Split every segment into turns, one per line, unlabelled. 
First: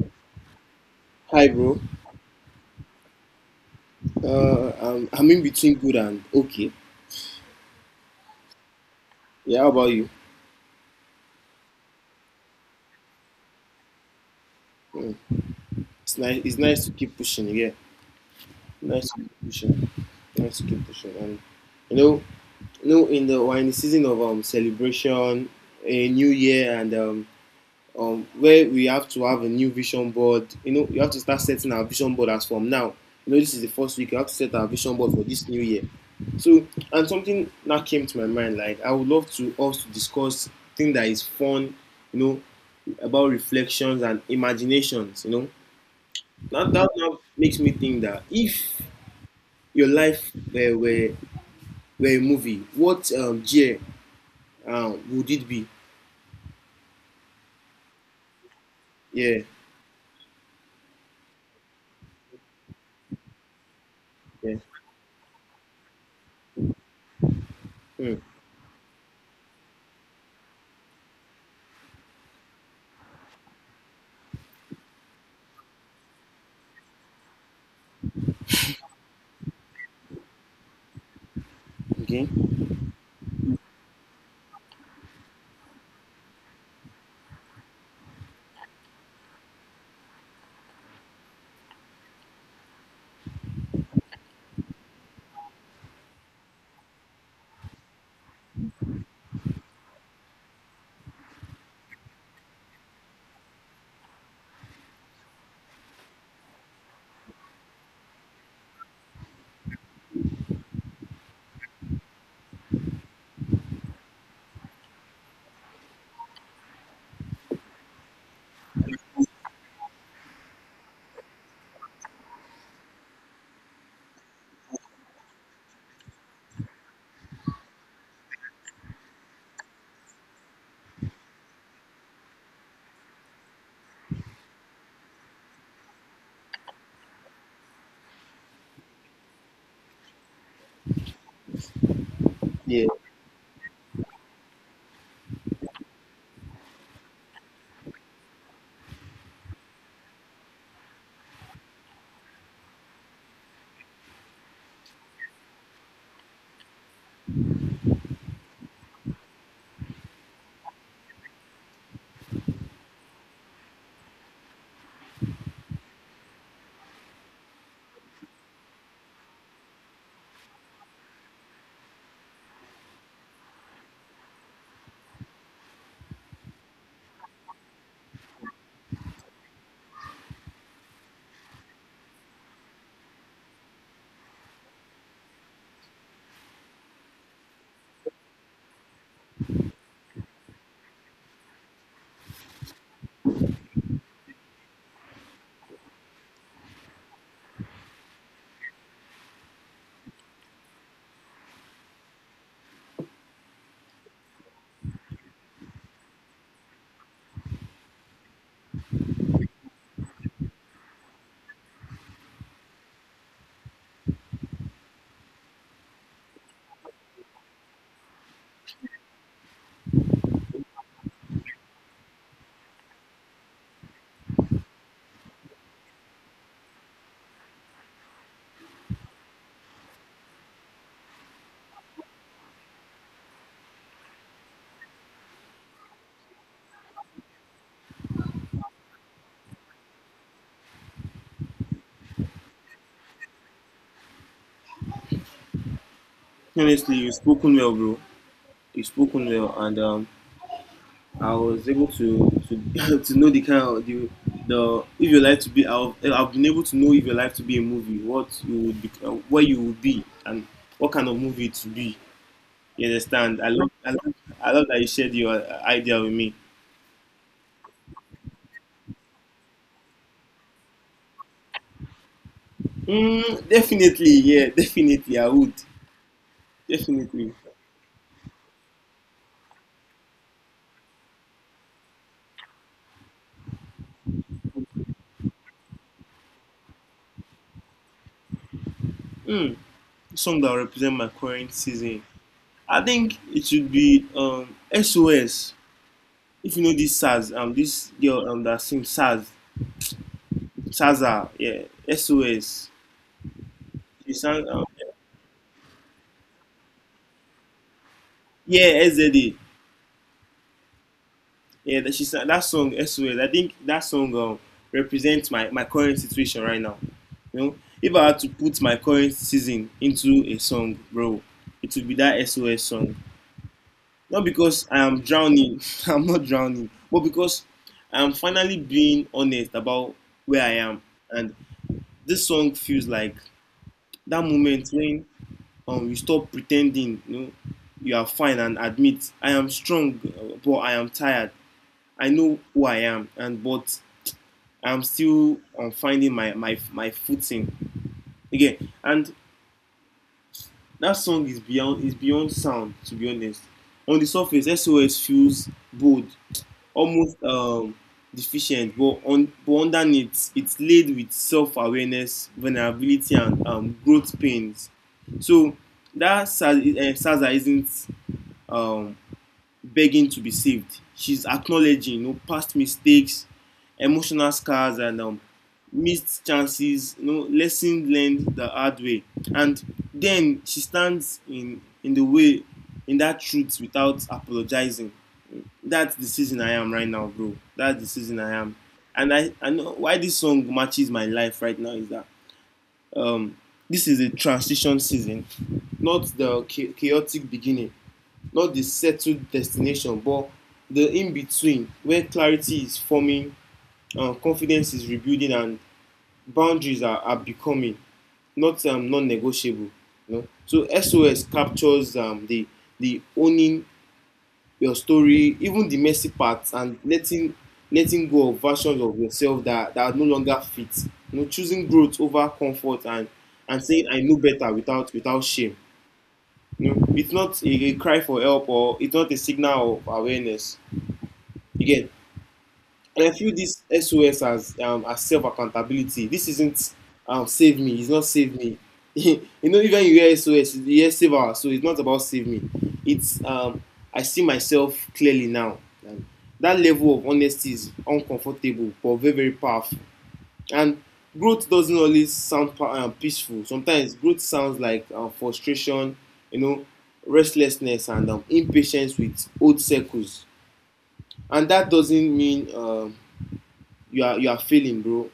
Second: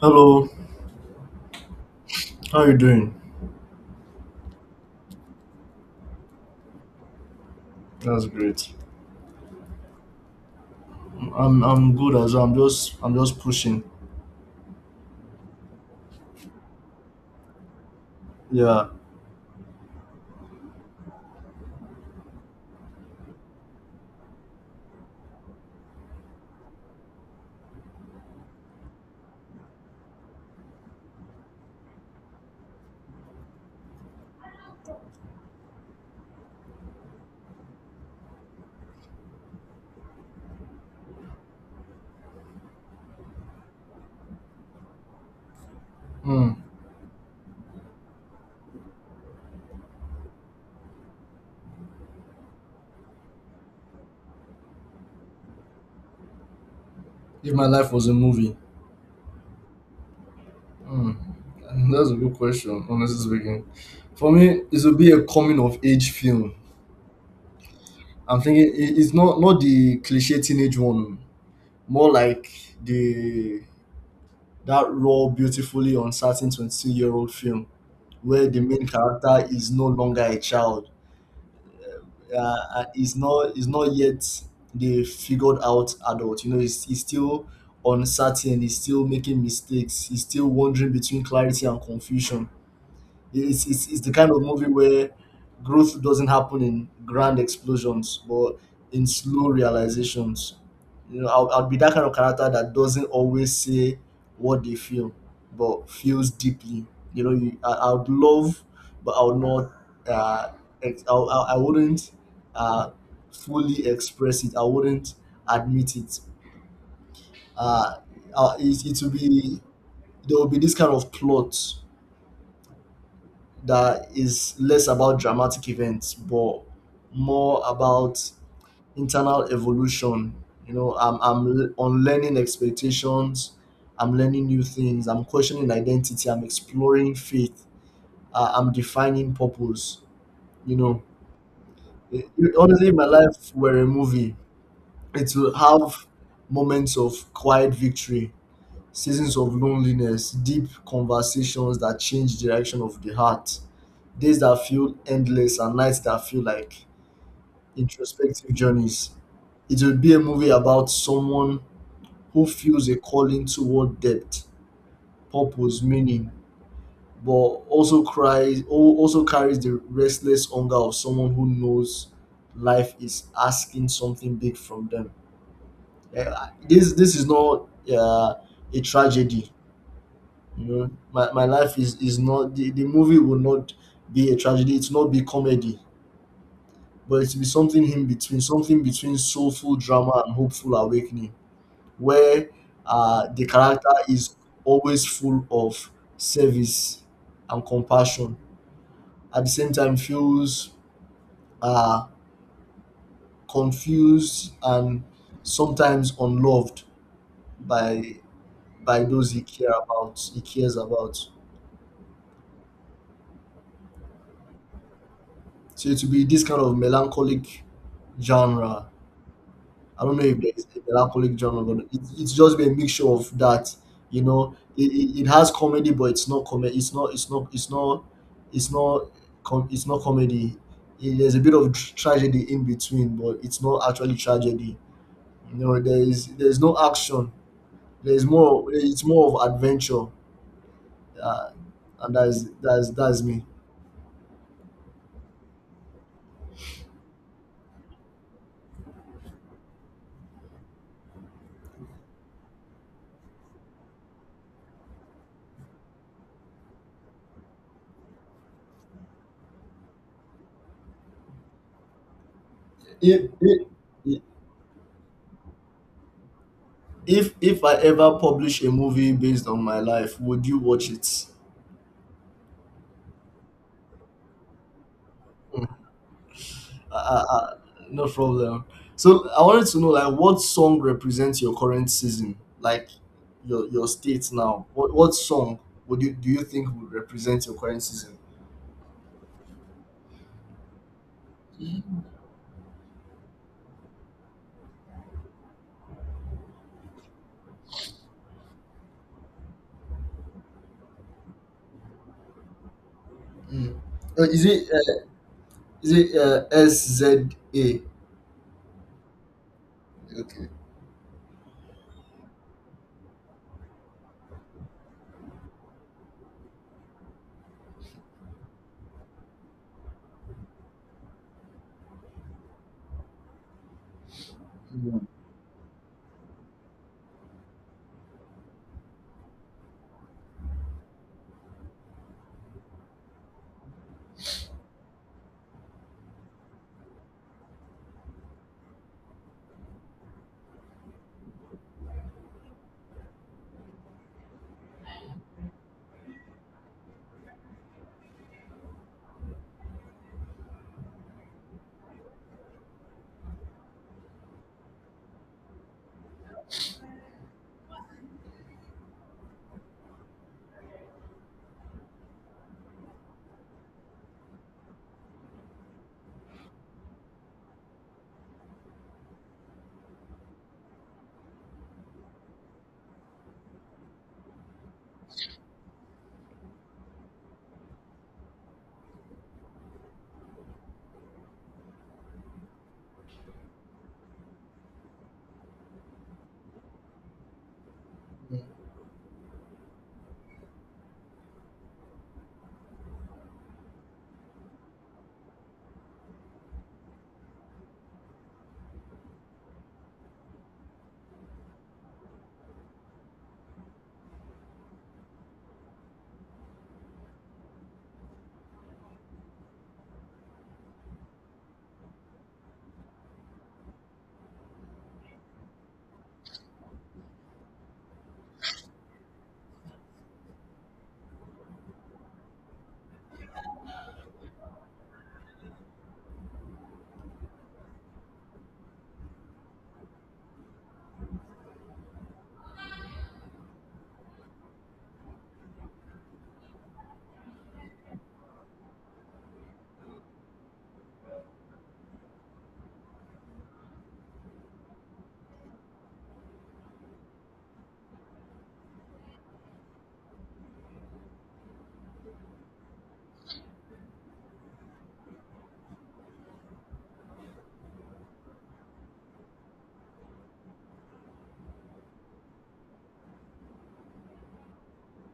Hello,
Hi, bro.
how you doing?
I'm in between good and okay.
That's great.
Yeah, how about you?
I'm good as well. I'm just pushing.
Mm. It's nice. It's nice to keep pushing. Yeah,
Yeah.
nice to keep pushing. Nice to keep pushing. And you know, you know, in the we're in the season of celebration, a new year, and where we have to have a new vision board. You have to start setting our vision board as from now. This is the first week. You have to set our vision board for this new year. So, and something that came to my mind, like I would love to us to discuss thing that is fun, you know, about reflections and imaginations. You know,
Hmm.
that that now makes me think that if your life were a movie, what year would it be?
If my life was a movie,
Yeah,
hmm, that's a good question. Honestly speaking, for me,
yeah.
it would be a coming of age film.
Hmm.
I'm thinking it's not the cliche teenage one. Oh. More like the that raw, beautifully uncertain 22-year-old old film where the main character is no longer a child,
Okay.
is not yet the figured out adult. You know, he's still uncertain. He's still making mistakes. He's still wandering between clarity and confusion. It's the kind of movie where growth doesn't happen in grand explosions, but in slow realizations. You know, I'll be that kind of character that doesn't always say what they feel, but feels deeply. I would love, but I would not. Uh, I wouldn't uh, fully express it. I wouldn't admit it. Uh, it will be— There will be this kind of plot that is less about dramatic events but more about internal evolution. You know, I'm on learning expectations. I'm learning new things, I'm questioning identity, I'm exploring faith, I'm defining purpose, you know. Eh,
Yeah.
Honestly, if my life were a movie, it will have moments of quiet victory, seasons of loneliness, deep conversations that change direction of the heart, days that feel endless and nights that feel like introspective journeys. It will be a movie about someone who feels a calling toward depth, purpose, meaning, but also also carries the restless hunger of someone who knows life is asking something big from them. Eh, this is not uh, a tragedy. You know, my life is not— the movie will not be a tragedy, it's not be comedy, but it will be something in between, something between soulful drama and hopeful awakening, where the character is always full of service and compassion. At the same time, feels uh, confused and sometimes unloved by— by those he cares about. So it will be this kind of melancholic genre. I don't know if there's a melancholic drama, but it's just a mixture of that. You know, it has comedy, but it's not comedy. It's not. It's not. It's not. It's not. Com- It's not comedy. There's a bit of tragedy in between, but it's not actually tragedy. You know, there is no action. There is more. It's more of adventure, uh, and that is me.
Honestly, you've spoken well, bro. You've spoken well, and I was able to to know the kind of the if your life to be. I've been able to know if your life to be a movie, what you would be, where you would be, and what kind of movie it would be. You
If,
understand?
if
I love that you shared your idea with me.
if if I ever publish a movie based on my life, would you watch it?
Mm, definitely, yeah, definitely, I would.
Uh, uh,
Definitely.
uh, no problem. So I wanted to know, like, what song represents your current season, like your state now? What song would you do you think would represent your current season?
Mm, song that will represent my current season. I think it should be SOS. If you know this Saz, this girl that sings Saz, Saza, yeah, SOS.
Mm.
She
Is
sang,
it SZA?
yeah, SZA.
Okay.
Yeah, that she sang that song SOS. I think that song represents my current situation right now. You know, if I had to put my current season into a song, bro, it would be that SOS song. Not because I am
Mm.
drowning, I'm not drowning, but because I am finally being honest about where I am. And this song feels like that moment when you stop pretending, you are fine and admit I am strong, but I am tired. I know who I am, and but I'm still finding my footing again. And that song is beyond sound, to be honest. On the surface, SOS feels bold, almost deficient, but on but underneath, it's laid with self-awareness, vulnerability, and growth pains. So that Saza isn't um, begging to be saved. She's acknowledging, past mistakes, emotional scars, and missed chances, lessons learned the hard way. And then she stands in the way, in that truth without apologizing. That's the season I am right now, bro. That's the season I am. And I know why this song matches my life right now is that um, this is a transition season, not the chaotic beginning, not the settled destination, but the in between, where clarity is forming, confidence is rebuilding, and boundaries are becoming not non-negotiable, you know? So SOS captures the owning your story, even the messy parts, and letting go of versions of yourself that are no longer fit, choosing growth over comfort, and saying I know better without shame, it's not a cry for help, or it's not a signal of awareness. Again, and I feel this SOS as self accountability. This isn't save me. It's not save me. Even you hear SOS, you hear save us. So it's not about save me. It's I see myself clearly now. And that level of honesty is uncomfortable but very very powerful. And growth doesn't always sound peaceful. Sometimes growth sounds like frustration, you know, restlessness, and impatience with old circles. And that doesn't mean you are failing, bro.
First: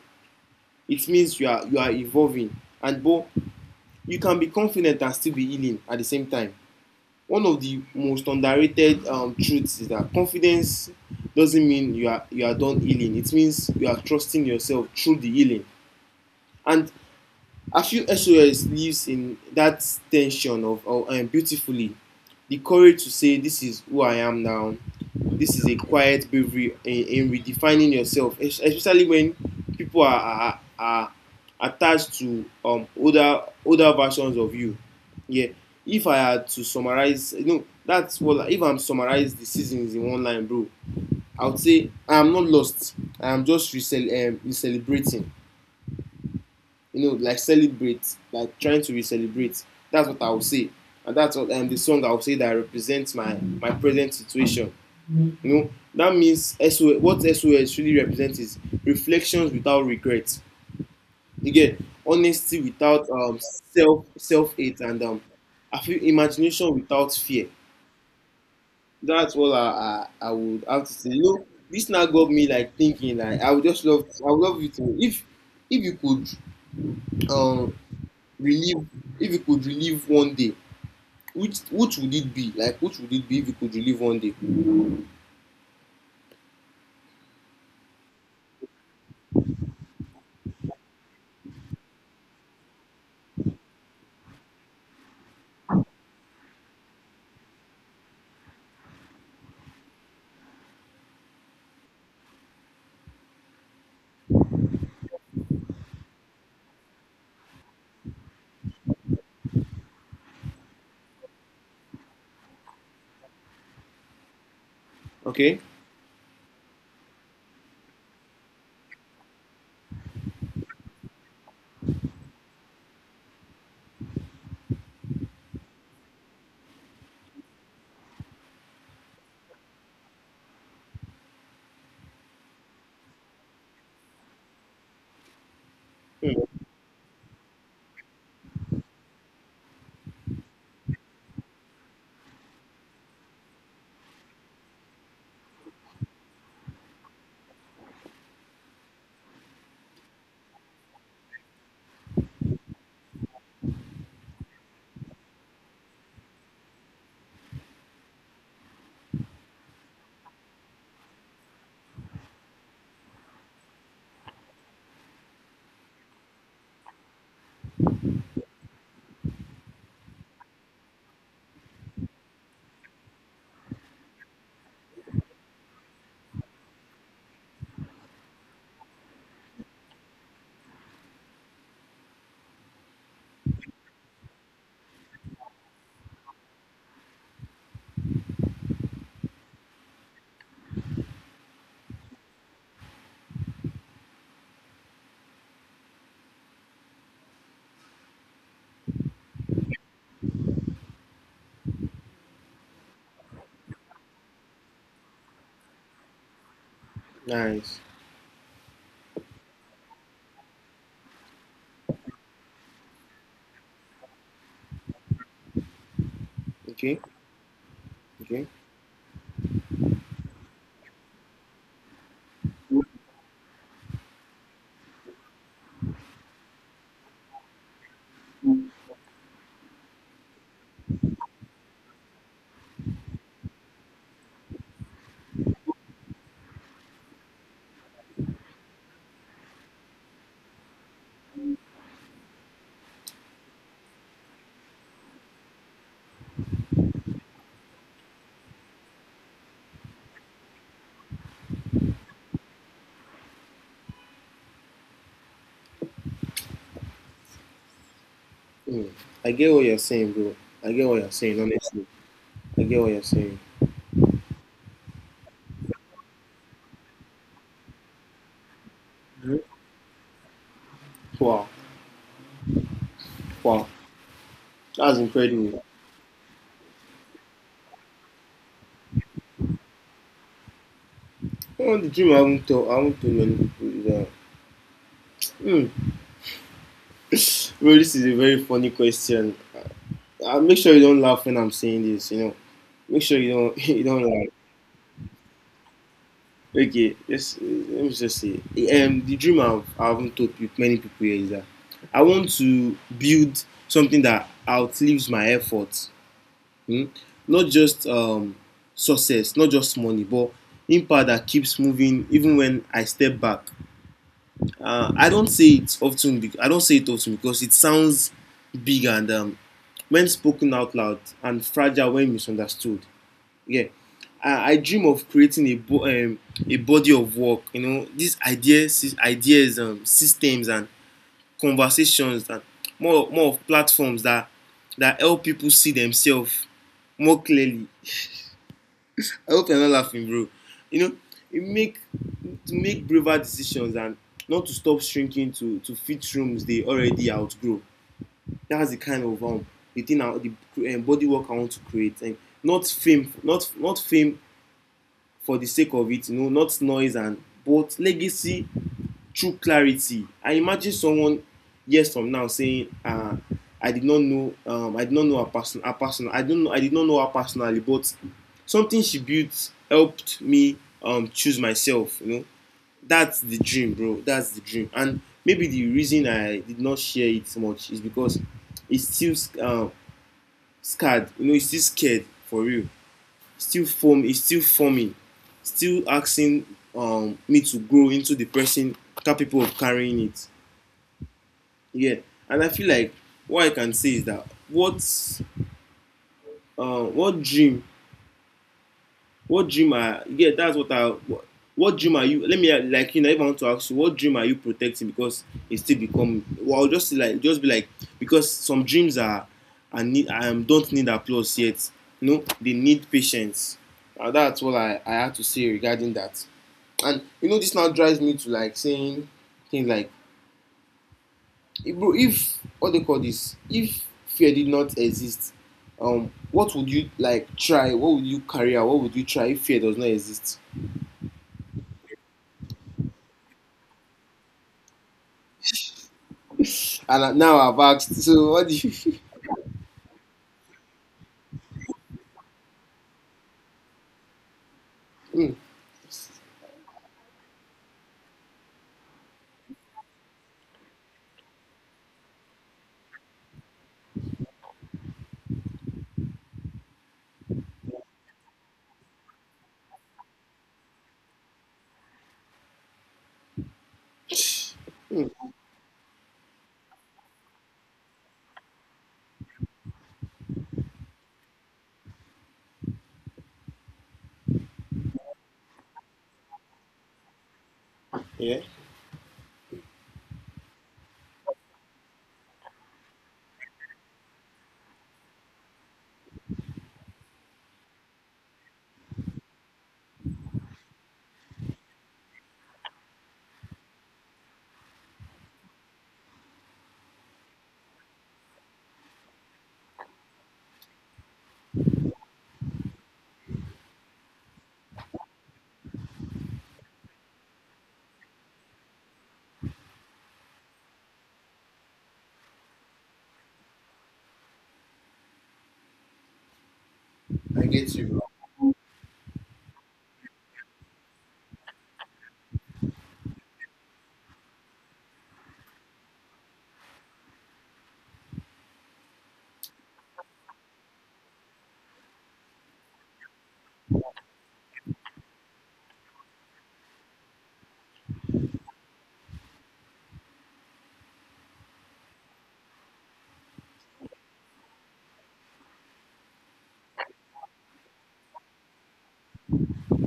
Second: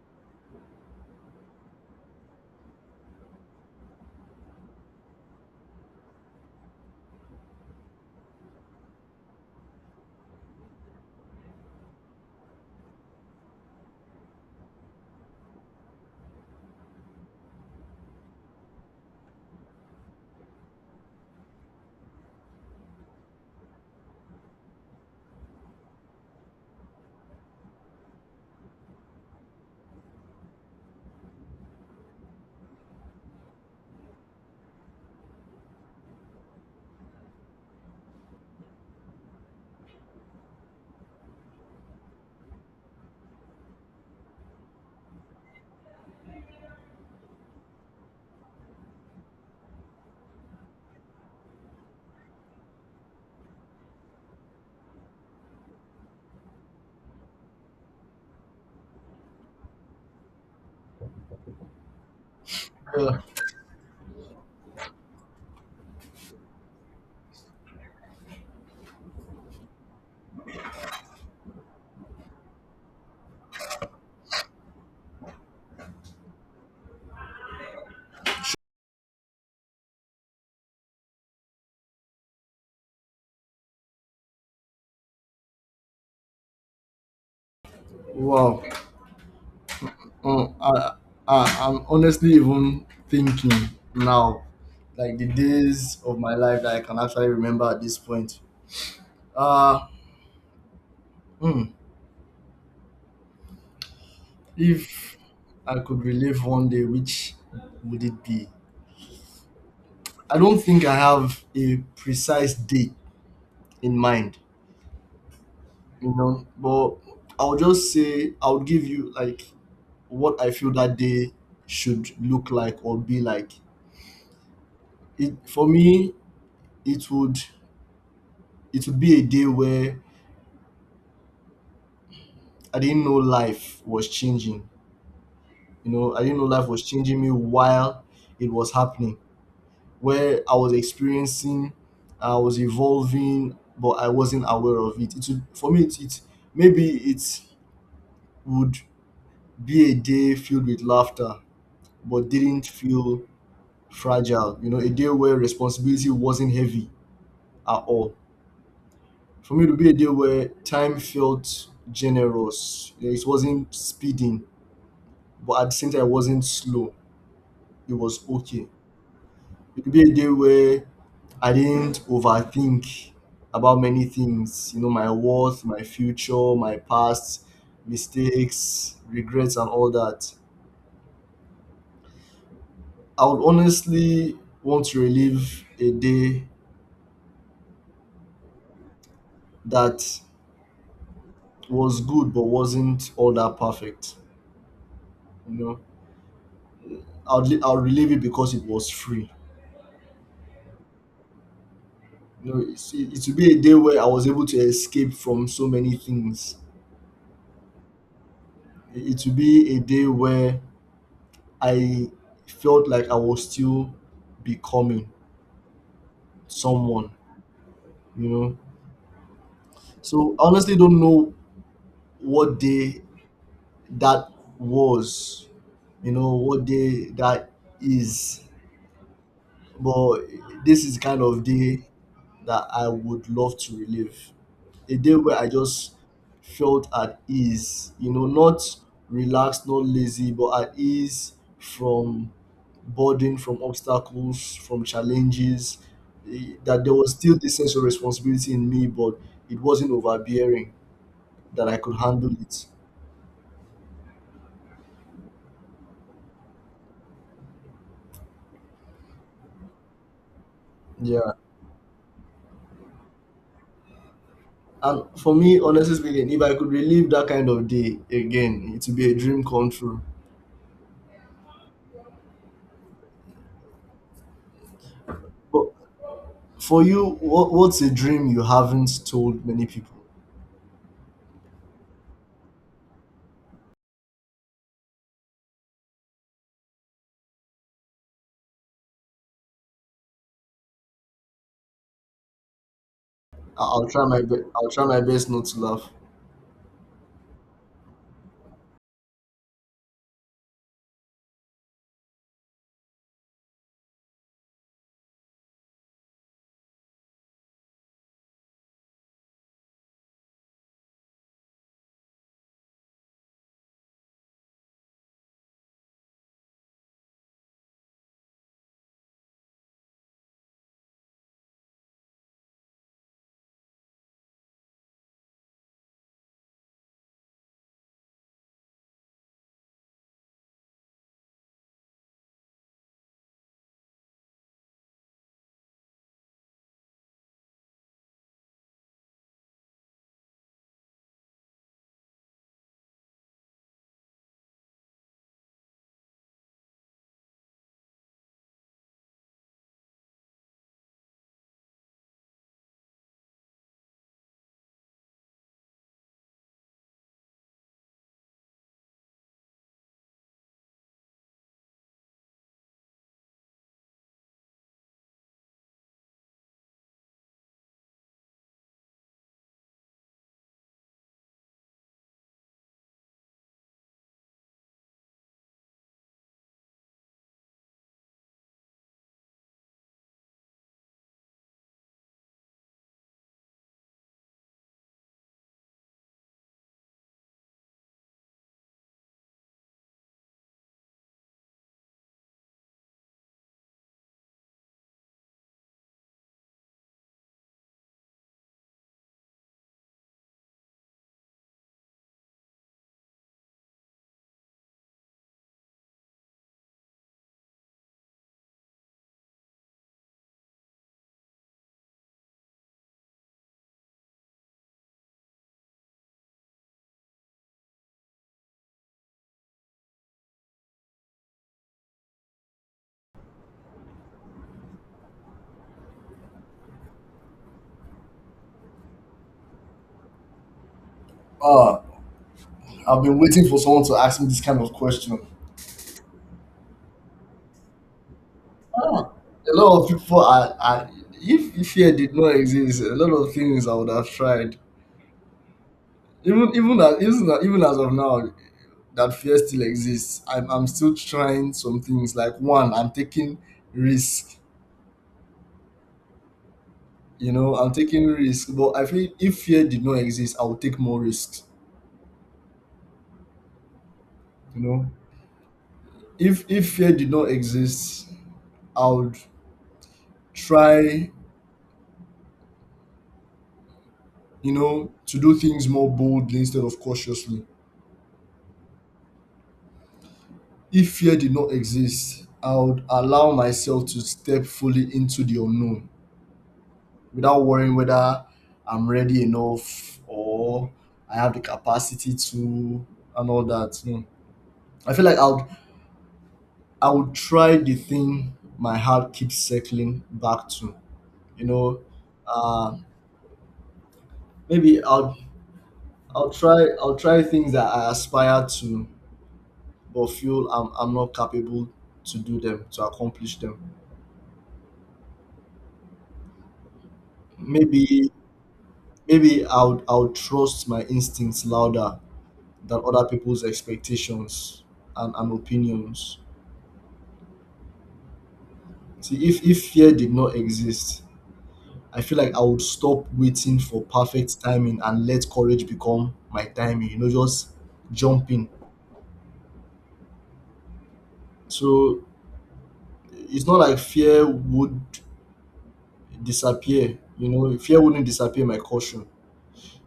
It means you are evolving. And bro, you can be confident and still be healing at the same time. One of the most underrated truths is that confidence doesn't mean you are done healing. It means you are trusting yourself through the healing. And I feel SOS lives in that tension of, beautifully, the courage to say, "This is who I am now." This is a quiet bravery in redefining yourself, especially when people are attached to older versions of you. Yeah. If I had to summarize, if I'm summarized the seasons in one line, bro, I would say I'm not lost. I'm just celebrating, like celebrate, like trying to re-celebrate. That's what I would say, and that's what the song I would say that represents my present situation. You know, that means SOS, what SOS really represents is reflections without regret. You get honesty without
Uh,
self hate, and I feel imagination without fear. That's what I would have to say. This now got me like thinking, like, I would love you to, if you could um relive if you could relive one day, which would it be? If you could relive one day?
wow. Um, I, I, I'm honestly even thinking now, like, the days of my life that I can actually remember at this point. Uh, hmm. If I could relive one day, which would it be? I don't think I have a precise date in mind,
Okay.
you know, but I'll just say— I'll give you like what I feel that day should look like or be like. It for me, it would— It would be a day where I didn't know life was changing. You know, I didn't know
Mm.
life was changing me while it was happening, where I was experiencing, I was evolving, but I wasn't aware of it. It would— it maybe it would be a day filled with laughter, but didn't feel fragile. You know, a day where responsibility wasn't heavy at all. For me, it would be a day where time felt generous. You know, it wasn't speeding, but at the same time, it wasn't slow. It was okay. It could be a day where I didn't overthink about many things, you know, my worth, my future, my past, mistakes, regrets, and all that. I would honestly want to relive a day that was good but wasn't all that perfect. You know, I'll relive it because it was free. You know, it would be a day where I was able to escape from so many things.
Nice.
It would be a day where I felt like I was still becoming
Okay,
someone, you
okay.
know. So I honestly don't know what day that was, you know, what day that is, but this is the kind of day that I would love to relive. A day where I just felt at ease, you know, not relaxed, not lazy, but at ease from burden, from obstacles, from challenges. That there was still this sense of responsibility in me, but it wasn't overbearing, that I could handle it.
Mm. I get what you're saying, bro. I get what you're
Yeah.
saying, honestly. I get what you're saying.
And for me, honestly speaking, if I could relive that kind of day again, it would be a dream
Mhm.
come true.
Wow, wow, that's incredible.
But for you, what's a dream you haven't told many people?
Oh, the dream I haven't told many people is that mm. bro, this is a very funny question. I make sure you don't laugh when I'm saying this, make sure you don't you don't laugh.
I'll try my best not to laugh.
Okay, let me just say, the dream I haven't told many people here is that I want to build something that outlives my efforts. Hmm? Not just success, not just money, but impact that keeps moving even when I step back. I don't say it often. I don't say it often because it sounds big, and, when spoken out loud, and fragile when misunderstood. Yeah. I dream of creating a body of work, these ideas, systems, and conversations, and more of platforms that help people see themselves more clearly. I hope you're not laughing, bro you know it make To make braver decisions, and not to stop shrinking to fit rooms they already outgrow. That's the kind of, the thing I, the body work I want to create, and not fame not not fame for the sake of it, not noise, and but legacy through clarity. I imagine someone years from now saying, I did not know, her person, I don't know, I did not know her personally, but something she built helped me choose myself. That's the dream, bro. That's the dream. And maybe the reason I did not share it much is because it's still um scarred, it's still scared for real. Still form is still forming, still asking me to grow into the person capable of carrying it. Yeah, and I feel like what I can say is that, what dream, what dream are, yeah, that's what I, what dream are you, let me, like, you know, if I want to ask you, what dream are you protecting, because it still become, well, I'll just like just be like, because some dreams are, I need, I, don't need applause yet. No, they need patience. That's what I had to say regarding that. And this now drives me to like saying things like, bro, if what they call this, if fear did not exist, what would you like try? What would you carry out? What would you try if fear does not exist?"
Ah, I've been waiting for someone to ask me this kind of question.
And now I've asked, so what do you?
Ah, a lot of people are if fear did not exist, a lot of things I would have tried. Even as of now that fear still exists, I'm still trying some things. Like, one, I'm taking risk, you know, I'm taking risk, but I feel if fear did not exist, I would take more risks, you know. If fear did not exist, I would try, you know, to do things more boldly instead of cautiously.
Yeah,
If fear did not exist, I would allow myself to step fully into the unknown without worrying whether I'm ready enough or I have the capacity to, and all that. No. I feel like I would try the thing my heart keeps circling back to. You know, uh, maybe I'll try things that I aspire to but feel I'm not capable to do them, to accomplish them.
I get you, bro.
Maybe Maybe I'll trust my instincts louder than other people's expectations and opinions. See, if fear did not exist, I feel like I would stop waiting for perfect timing and let courage become my timing, you know, just jump in. So it's not like fear would disappear, you know, fear wouldn't disappear my caution.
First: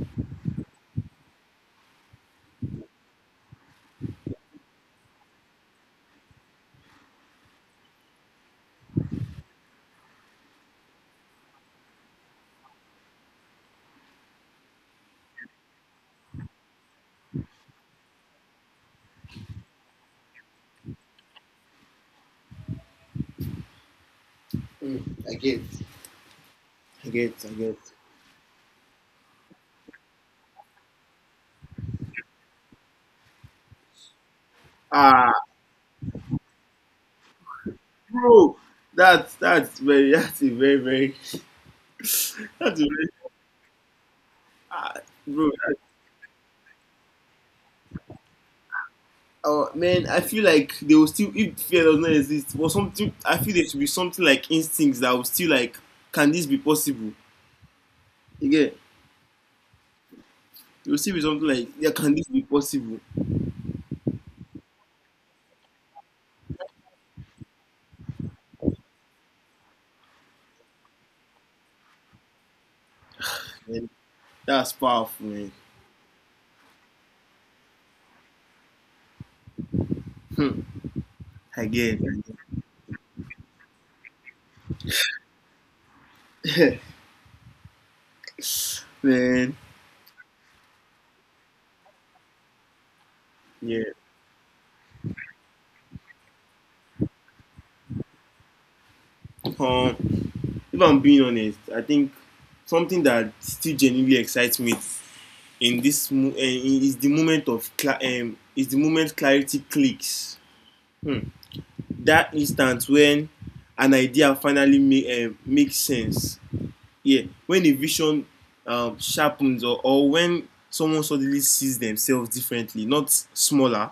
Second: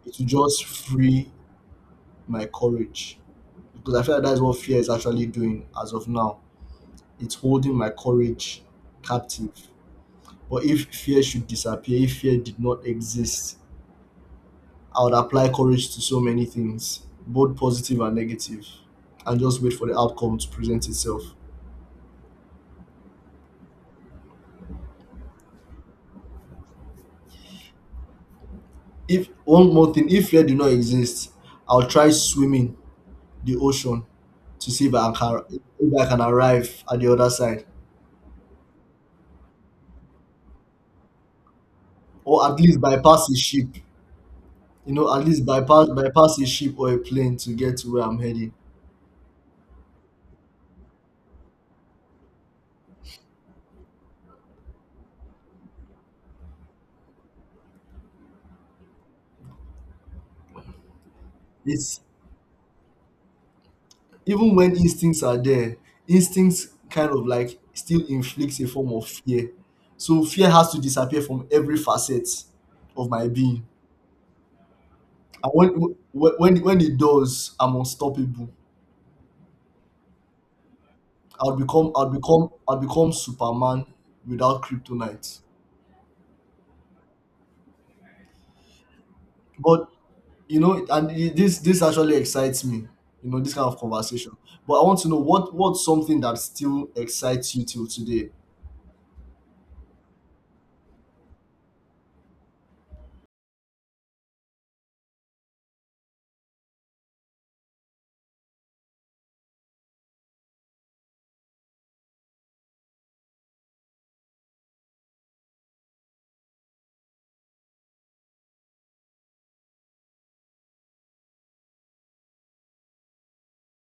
It would just free my courage. Because I feel like that's what fear is actually doing as of now. It's holding my courage captive. But if fear should disappear, if fear did not exist, I would apply courage to so many things, both positive and negative, and just wait for the outcome to present itself.
Mm, I get, I get, I get.
If one more thing, if fear did not exist, I'll try swimming the ocean to see if I
Ah,
can— if I can arrive at the other side,
bro, that's very, that's a very very,
or at least
that's a very,
bypass a ship.
ah,
You know, at least
bro.
bypass a ship or a plane to get to where I'm heading.
Oh man, I feel like they will still, if fear does not exist, but something, I feel there should be something like instincts that will still like, can this be possible? Again, there will still be something like, yeah,
It's
can this be possible?
Even when instincts are there, instincts kind of like still inflicts a form of fear. So fear has to disappear from every facet of my being.
Man, that's powerful,
And
man.
when it does, I'm unstoppable.
Hmm. Again,
I'll become Superman without kryptonite.
man.
But you know, and this actually excites me. You know, this kind of
Yeah.
conversation. But I want to know what— what's something that still excites you till today.
Um, if I'm being honest, I think something that still genuinely excites me in this mo- eh, is the moment clarity clicks. Hmm. That instant when an idea finally makes sense. Yeah, when a vision sharpens, or when someone suddenly sees themselves differently, not smaller,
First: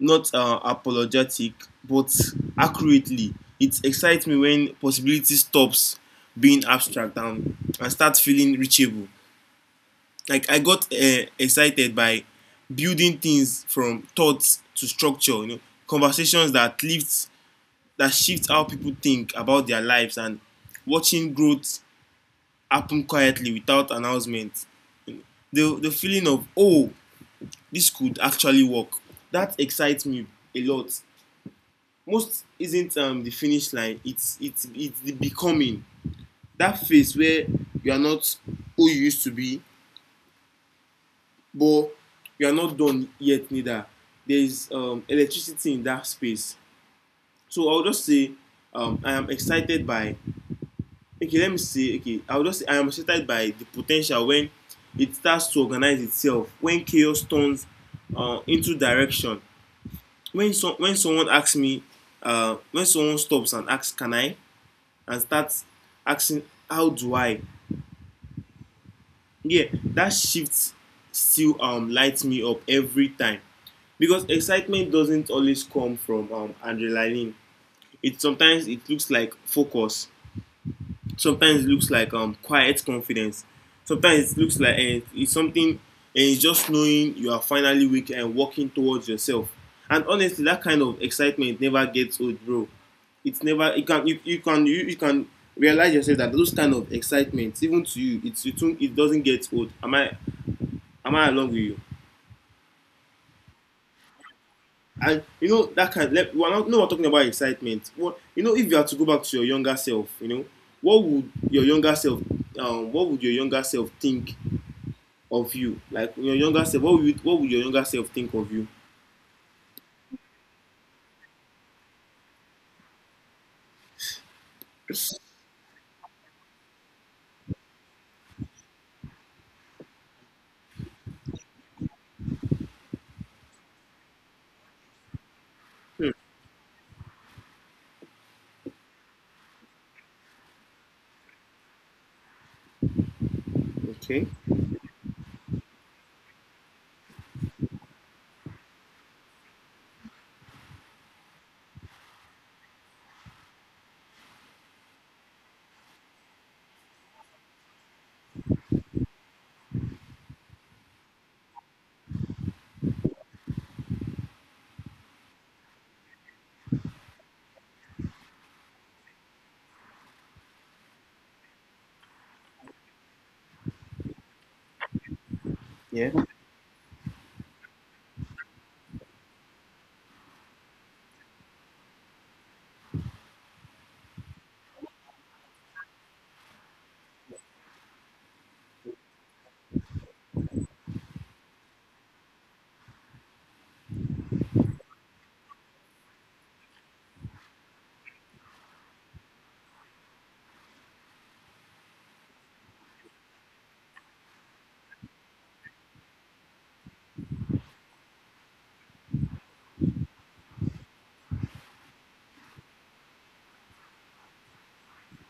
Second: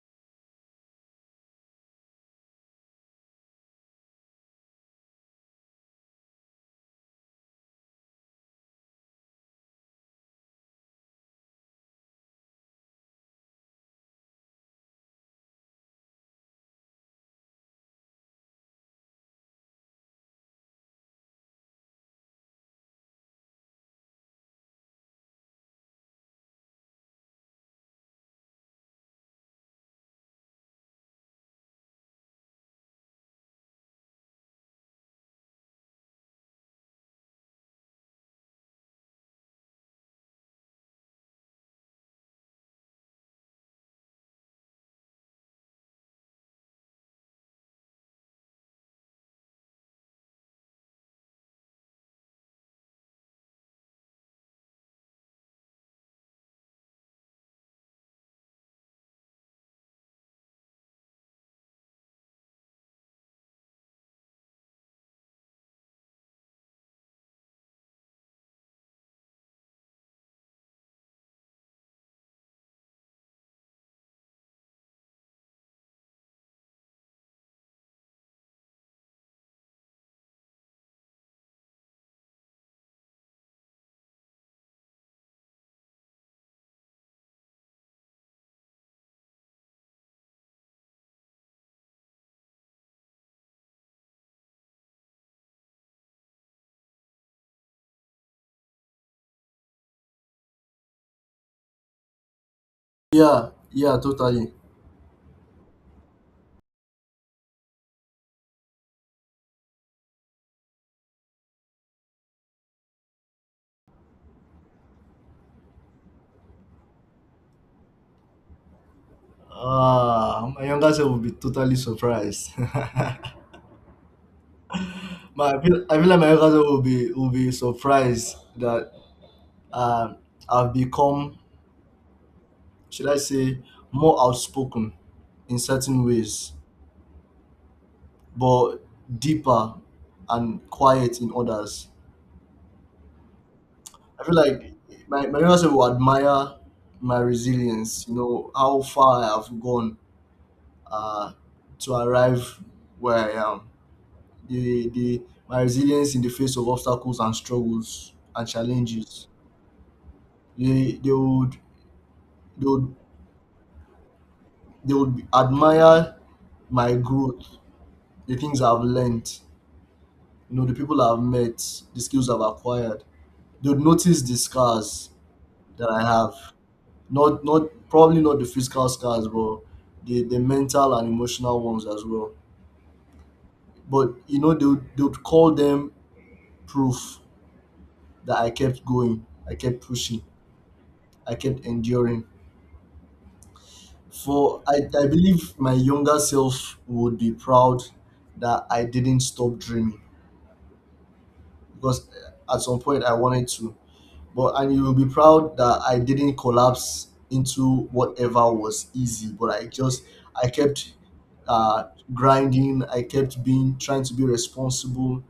not apologetic, but accurately. It excites me when possibility stops being abstract and starts feeling reachable. Like I got excited by building things from thoughts to structure, you know, conversations that lived that shifts how people think about their lives, and watching growth happen quietly without announcement. The feeling of, oh, this could actually work, that excites me a lot. Most isn't the finish line, it's the becoming. That phase where you are not who you used to be, but you are not done yet neither. There is electricity in that space. So I'll just say I am excited by, okay let me see, okay I will just say I am excited by the potential when it starts to organize itself, when chaos turns into direction, when some when someone asks me, when someone stops and asks, can I, and starts asking, how do I? Yeah, that shift still lights me up every time, because excitement doesn't always come from adrenaline. It sometimes it looks like focus, sometimes it looks like quiet confidence, sometimes it looks like it's something, and it's just knowing you are finally weak and walking towards yourself. And honestly, that kind of excitement never gets old, bro. It's never, you can you can realize yourself that those kind of excitements, even to you, it doesn't get old. Am I, am I along with you?
Yeah, yeah, totally.
And you know, that kind, let, we're not, no, we're talking about excitement. What, you know, if you had to go back to your younger self, you know, what would your younger self, what would your younger self think of you? Like your younger self, what would, what would your younger self think of you?
Ah, my younger self will be totally surprised. But I feel like my younger self will be surprised that um I've become, should I say, more outspoken in certain
Hmm.
ways, but deeper and quiet in others. I
Okay.
feel like my younger self will admire my resilience. You know, how far I have gone uh, to arrive where I am. The My resilience in the face of obstacles and struggles and challenges. They they would they would they would admire my growth, the things I've learned, you know, the people I've met, the skills I've acquired. They would notice the scars that I
Yeah.
have. Not probably not the physical scars, but the mental and emotional ones as well. But you know, they would call them proof that I kept going, I kept pushing, I kept enduring. For I believe my younger self would be proud that I didn't stop dreaming, because at some point I wanted to. But and you will be proud that I didn't collapse into whatever was easy, but I just I kept uh, grinding. I kept being trying to be responsible.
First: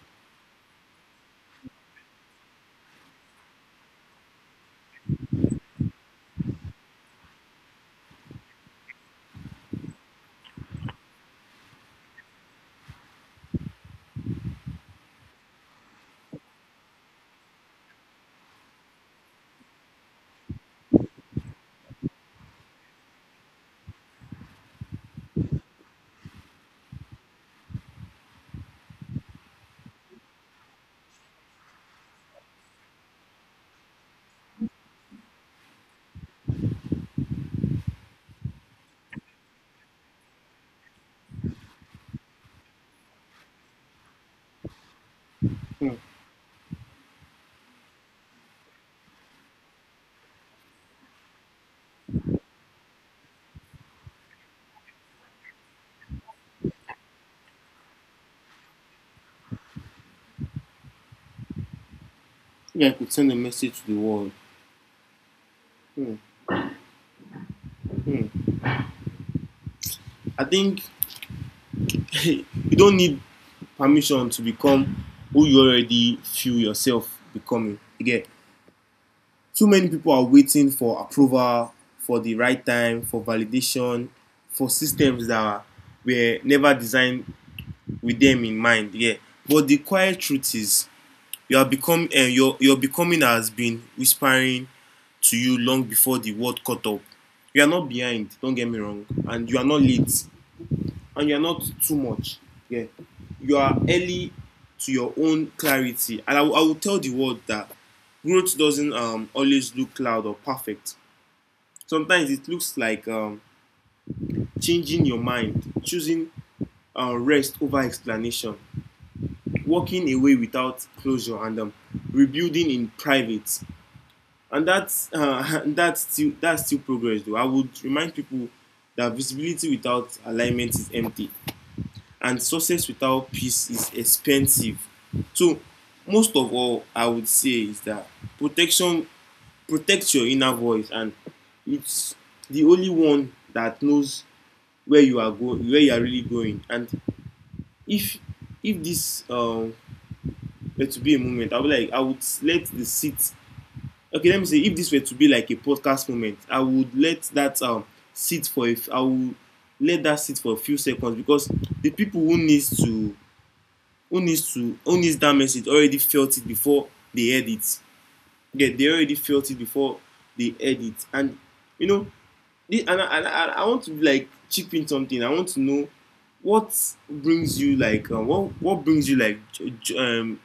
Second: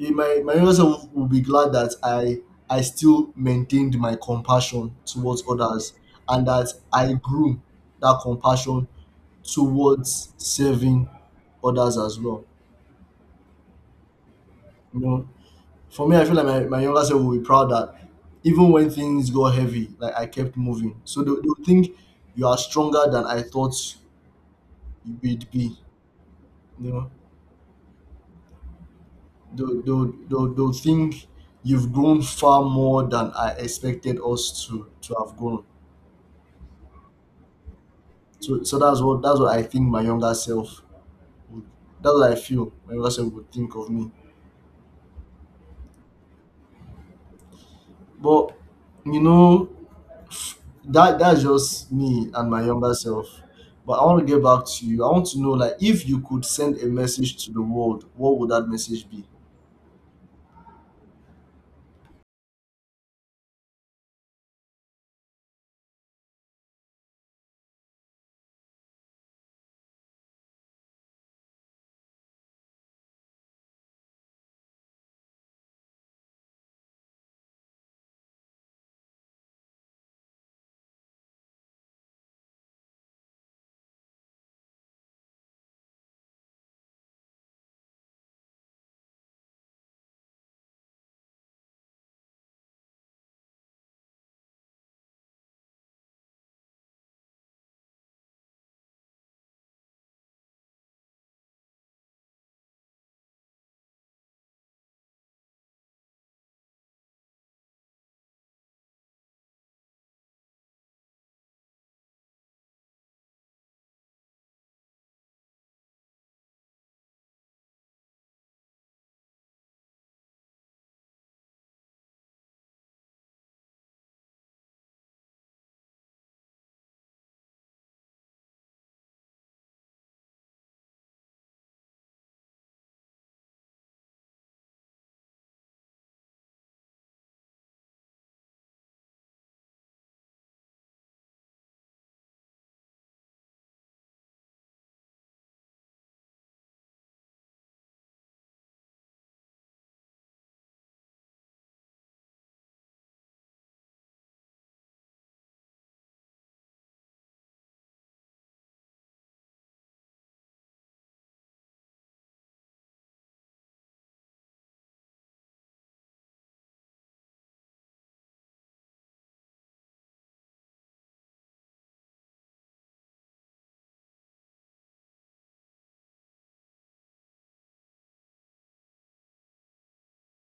My younger self will be glad that I still maintained my compassion towards others and that I grew that compassion towards serving others as well. You know, for me, I feel like my younger self will be proud that even when things got heavy, like I kept moving. So they'll think you are stronger than I thought you would be. You know, they'll think you've grown far more than I expected us to have grown. So that's what I think my younger self would that's what I feel my younger self would think of me.
Hmm.
But you know, that's just me and my younger self. But I want to get back to you. I want to know, like, if you could send a message to the world, what would that message be?
Yeah, I could send a message to the world. Hmm. Hmm. I think you don't need permission to become who you already feel yourself becoming. Again, too many people are waiting for approval, for the right time, for validation, for systems that were never designed with them in mind. Yeah. But the quiet truth is, you are become, your becoming has been whispering to you long before the world caught up. You are not behind, don't get me wrong, and you are not late, and you are not too much. Yeah, you are early to your own clarity, and will tell the world that growth doesn't always look loud or perfect. Sometimes it looks like changing your mind, choosing rest over explanation, walking away without closure, and rebuilding in private. And that's that's still progress. Though I would remind people that visibility without alignment is empty, and success without peace is expensive. So most of all, I would say is that protection protects your inner voice, and it's the only one that knows where you are going, where you are really going. And if if this were to be a moment, I would like, I would let the seat, okay let me say, if this were to be like a podcast moment, I would let that sit for I would let that sit for a few seconds, because the people who needs to, who needs that message already felt it before they heard it. Yeah, they already felt it before they heard it. And you know, and, I, I want to like chip in something. I want to know what brings you like, what brings you like, um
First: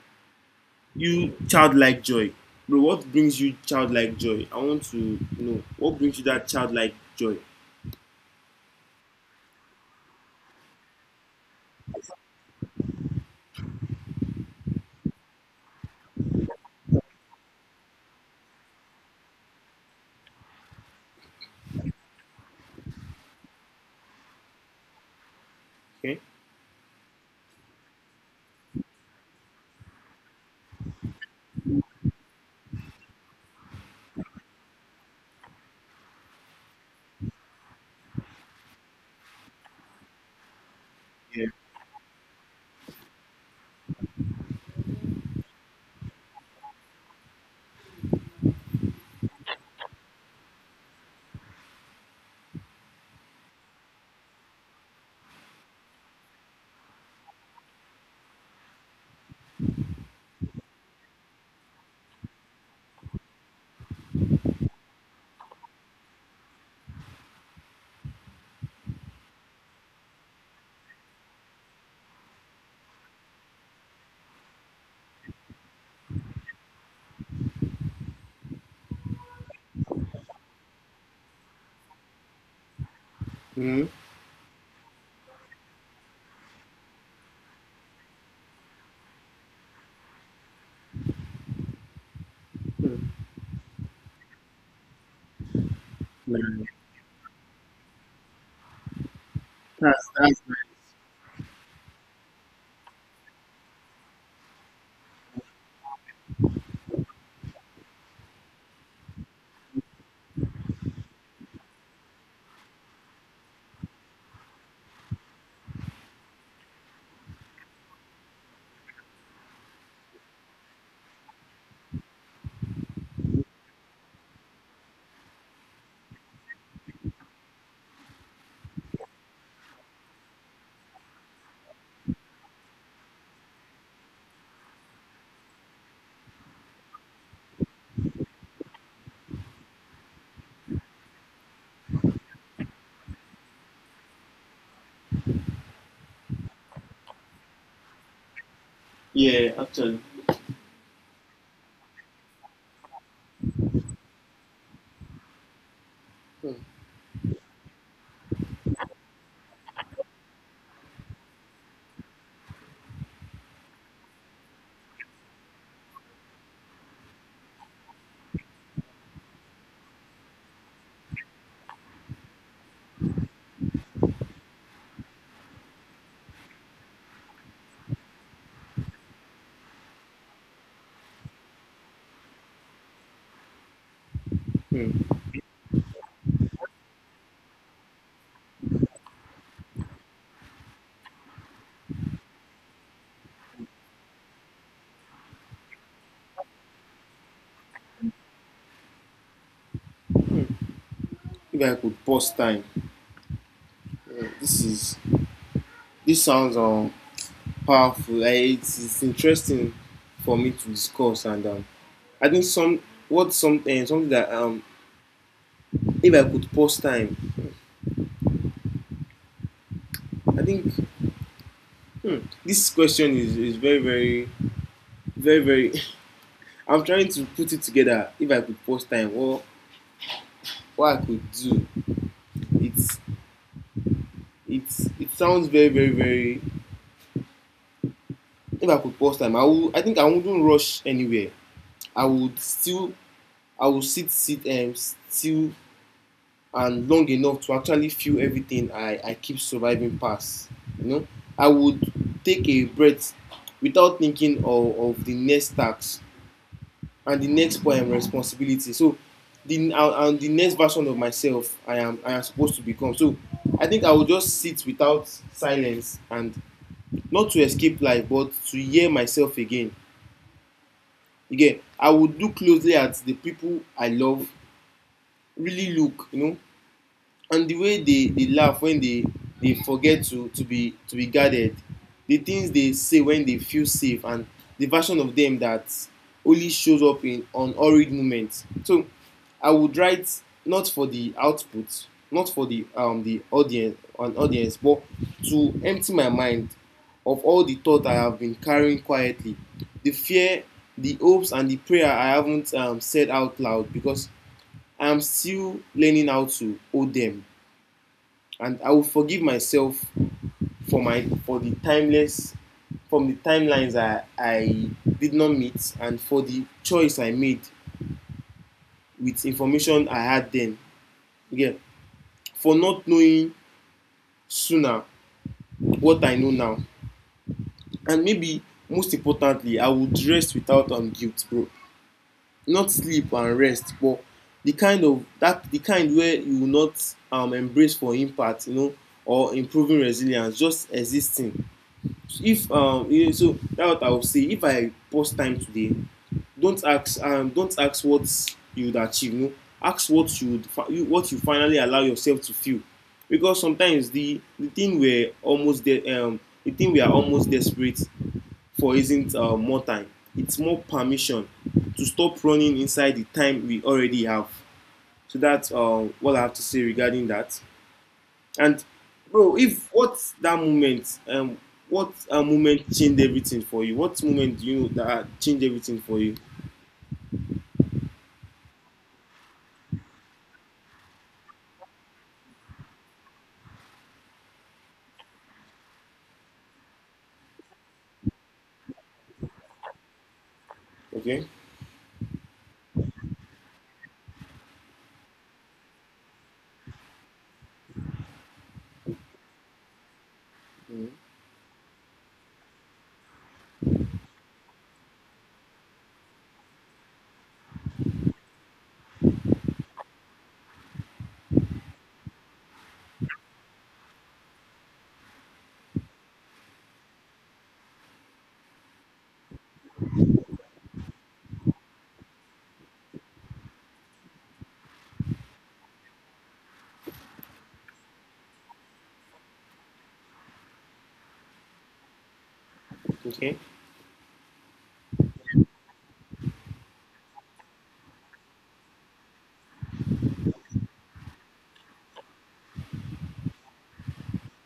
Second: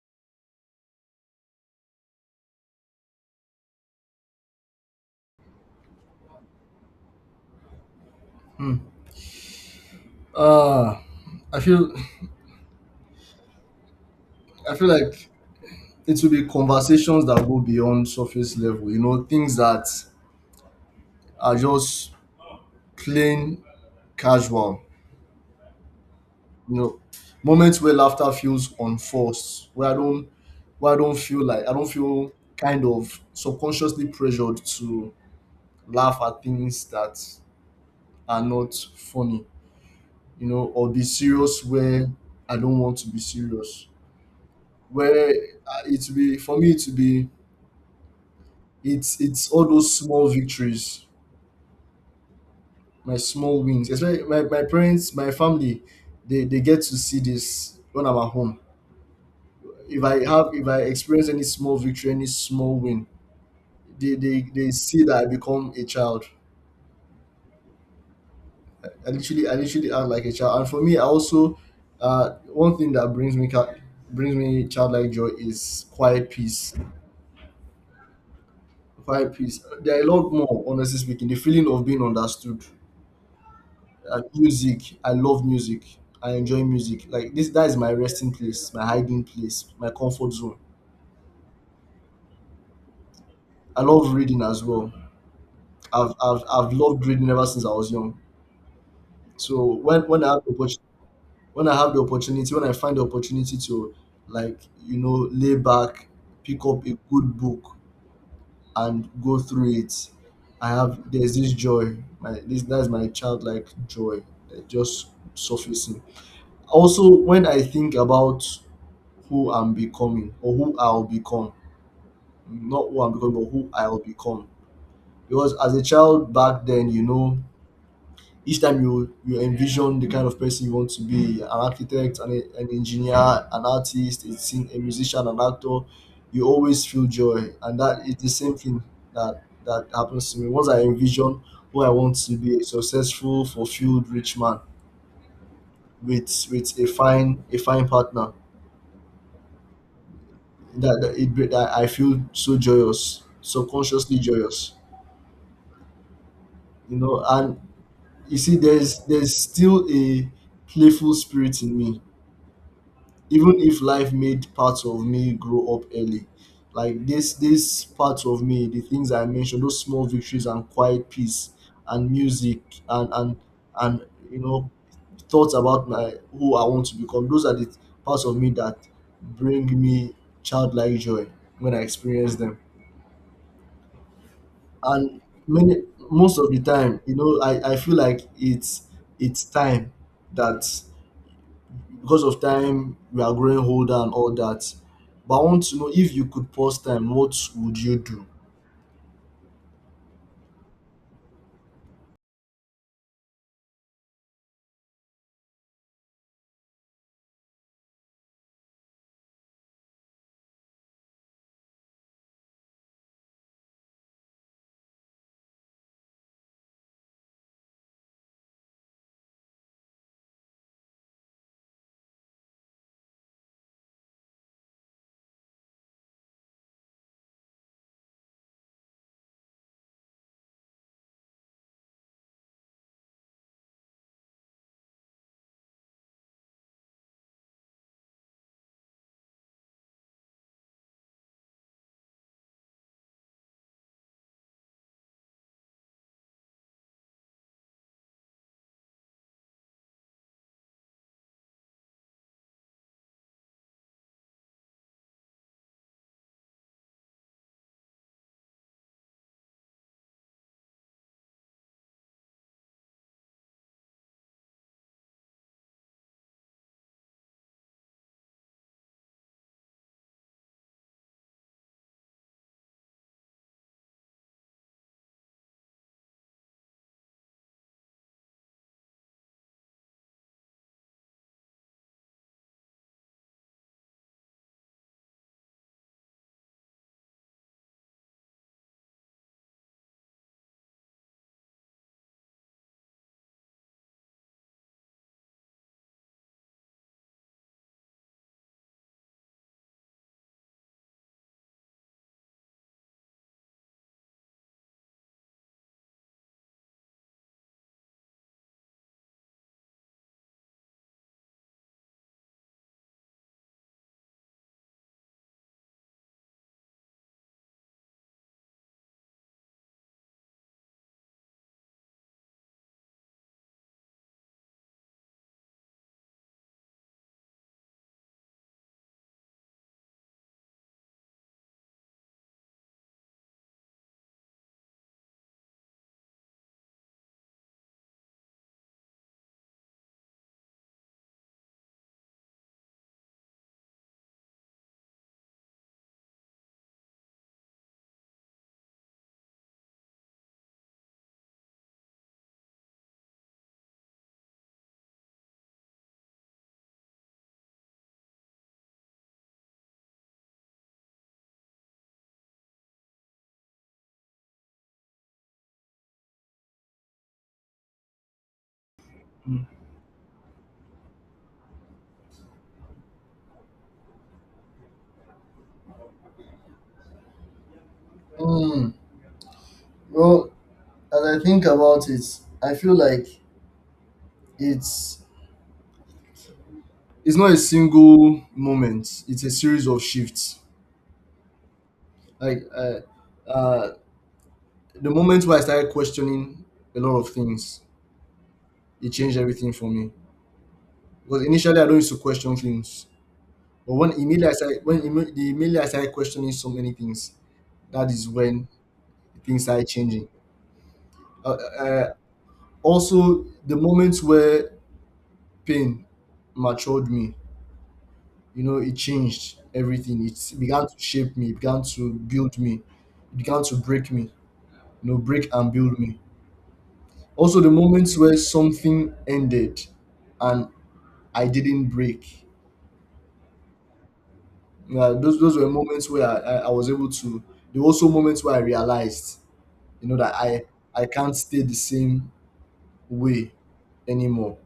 you childlike joy. Bro, what brings you childlike joy? I want to know what brings you that childlike joy.
Ah, I feel I feel like it will be conversations that go beyond surface level, you know, things that are just plain casual.
Okay.
You know, moments where laughter feels unforced, where I don't feel like I don't feel kind of subconsciously pressured to laugh at things that are not funny, you know, or be
Yeah.
serious where I don't want to be serious. Where it will be for me to be it's all those small victories, my small wins. Especially my parents, my family, they get to see this when I'm at home. If I experience any small victory, any small win, they see that I become a child. I literally act like a child. And for me, I also, one thing that brings me childlike joy is quiet peace. Quiet peace. There are a lot more, honestly speaking. The feeling of being understood.
Hmm.
Music. I love music. I enjoy music. Like this, that is my resting place, my hiding place, my comfort zone. I love reading as well. I've, I've,
Like,
I've loved reading ever since I was young. So when,
that's,
when I
that's,
have the when I have the opportunity, when I find the opportunity to, like, you know, lay back, pick up a good book and go through it, I have there's this joy. My this that's my childlike joy that just surfacing. Also, when I think about who I'm becoming or who I'll become. Not who I'm becoming, but who I'll become. Because as a child back then, you know, each time you envision the kind of person you want to be, an architect, an engineer, an artist, a musician, an actor, you always feel joy. And that is the same thing that happens to me. Once I envision who I want to be, a successful, fulfilled, rich man with a fine partner,
yeah, actually.
that I feel so joyous, subconsciously joyous, you know. And you see, there's still a playful spirit in me, even if life made parts of me grow up early. Like this part of me, the things I mentioned, those small victories and quiet peace and music, and and and you know, thoughts about my who I want to become, those are the parts of me that bring me childlike joy when I experience them.
Hmm.
And many most of the time, you know, I feel like it's time that, because of time we are growing older and all that. But I want to know, if you could pause time, what would you do?
If I could pause time. Yeah, this is, this sounds powerful. Like it's interesting for me to discuss. And I think some, what, something that if I could pause time, I think, hmm, this question is very very I'm trying to put it together. If I could post time, or what I could do, it's it's it sounds very. If I could post time, I would. I think I wouldn't rush anywhere. I would still. I would sit still and long enough to actually feel everything I keep surviving past. You know, I would take a breath without thinking of the next task and the next poem responsibility, so the and the next version of myself I am, I am supposed to become. So I think I will just sit without silence, and not to escape life, but to hear myself again. Again, I would look closely at the people I love, really look, you know, and the way they laugh when they forget to be guarded, the things they say when they feel safe, and the version of them that only shows up in on horrid moments. So I would write, not for the output, not for the audience, an audience, but to empty my mind of all the thought I have been carrying quietly, the fear, the hopes, and the prayer I haven't said out loud, because I am still learning how to hold them. And I will forgive myself for my, for the timeless, from the timelines I did not meet, and for the choice I made with information I had then. Yeah, for not knowing sooner what I know now. And maybe most importantly, I would rest without guilt, bro. Not sleep and rest, but the kind of, that the kind where you will not embrace for impact, you know, or improving resilience, just existing. If you, so that's what I would say if I post time today. Don't ask, don't ask what you would achieve. No, ask what you would what you finally allow yourself to feel, because sometimes the thing the thing we are almost desperate for isn't more time, it's more permission to stop running inside the time we already have. So that's what I have to say regarding that. And bro, if what's that moment? What moment changed everything for you? What moment do you know that changed everything for you?
Mm, well, as I think about it, I feel like it's it's not a single moment. It's a series of shifts.
Okay.
Like uh, the moment where I started questioning a lot of things, it changed everything for me.
Mm.
Because initially I don't used to question things, but when immediately I started, when imme- the immediately I started questioning so many things, that is when things started changing. Uh, uh, Also, the moments where pain matured me, you know, it changed everything. It began to shape me, it began to build me, it began to break me, you know, break and build me. Also, the moments where something ended and I didn't break.
Okay.
Yeah, those were moments where I was able to, there were also moments where I realized, you know, that I can't stay the same way anymore.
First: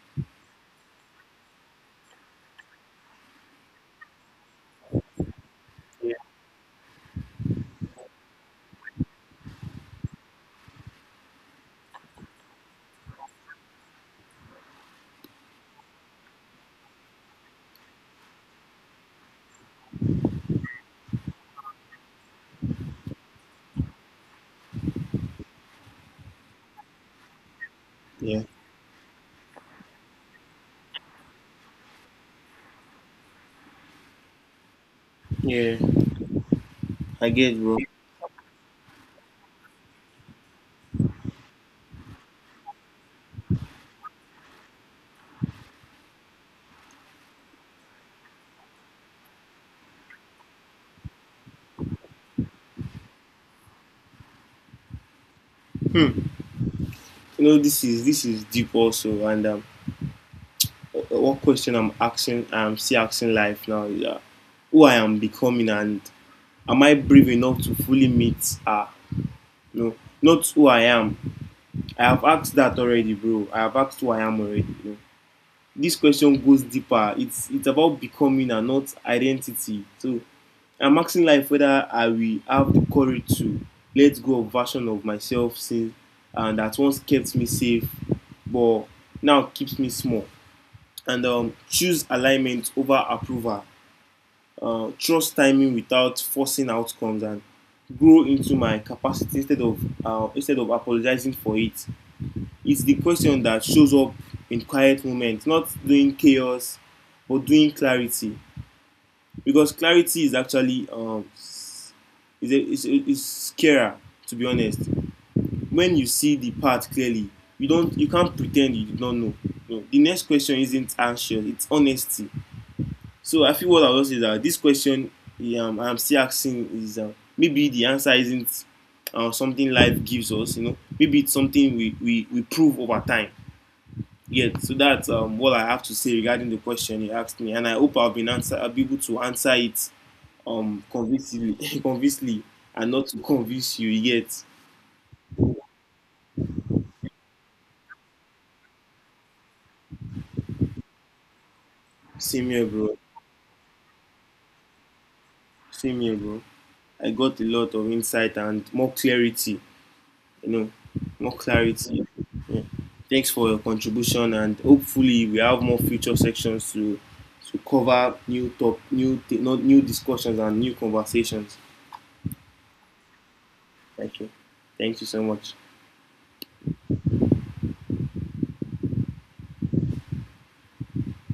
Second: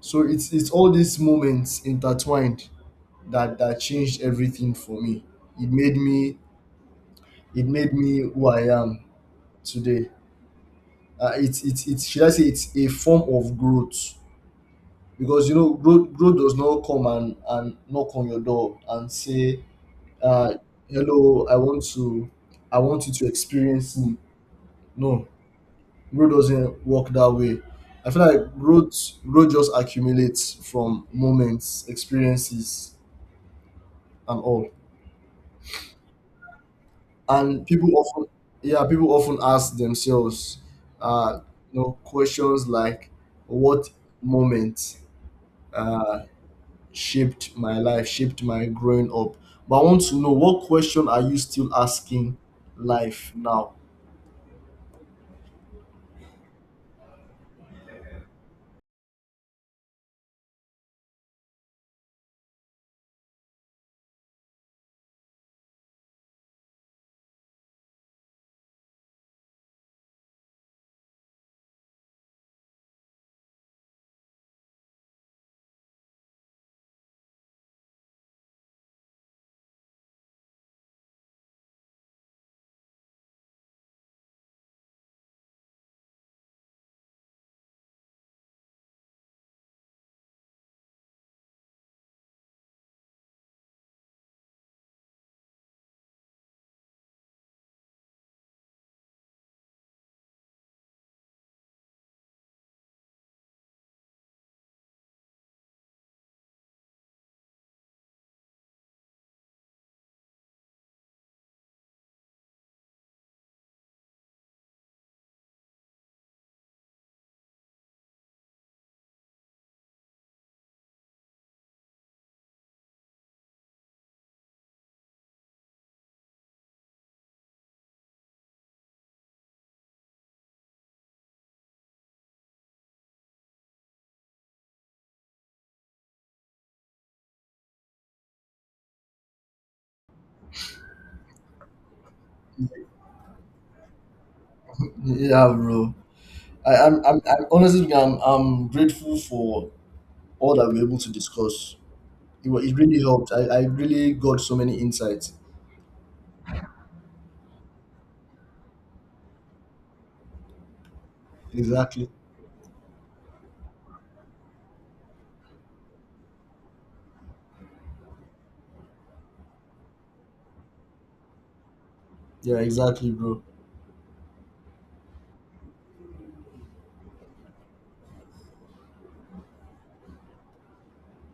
So it's all these moments intertwined that changed everything for me. It made
Yeah.
me it made me who I am today. It's, should I say, it's a form of growth, because you know, growth does not come and knock on your door and say, uh, hello, I want you to experience me. No, growth doesn't work that way. I feel
Yeah.
like growth just accumulates from moments, experiences, and all.
Yeah, I get,
And
bro.
people often Yeah, people often ask themselves, uh you know, questions like, what moment uh shaped my life, shaped my growing up? But I want to know, what question are you still asking life now?
Hmm. You know, this is deep also, and what question I'm asking, I'm still asking life now, is who I am becoming, and am I brave enough to fully meet? No, not who I am. I have asked that already, bro. I have asked who I am already. You know? This question goes deeper. It's about becoming and not identity. So I'm asking life whether I will have the courage to let go of version of myself since, and that once kept me safe, but now keeps me small. And choose alignment over approval. Trust timing without forcing outcomes, and grow into my capacity instead of apologizing for it. It's the question that shows up in quiet moments, not doing chaos, but doing clarity. Because clarity is actually is a, is, is scarier, to be honest. When you see the path clearly, you don't, you can't pretend you don't know. No. The next question isn't anxious; it's honesty. So I feel what I was saying is that this question I'm still asking is, maybe the answer isn't something life gives us. You know, maybe it's something we we prove over time. Yeah, so that's what I have to say regarding the question you asked me, and I hope I've been answer, I'll be able to answer it convincingly, convincingly, and not to convince you yet.
Yeah, bro. I'm, honestly speaking, I'm grateful for all that we're able to discuss.
Same here,
It
bro.
really helped. I really got so many insights.
Same here, bro. I got a lot of insight and more clarity. You know, more clarity.
Exactly.
Yeah. Thanks for your contribution, and hopefully we have more future sections to cover new top, not new discussions and new conversations.
Yeah, exactly, bro.
Thank you. Thank you so much.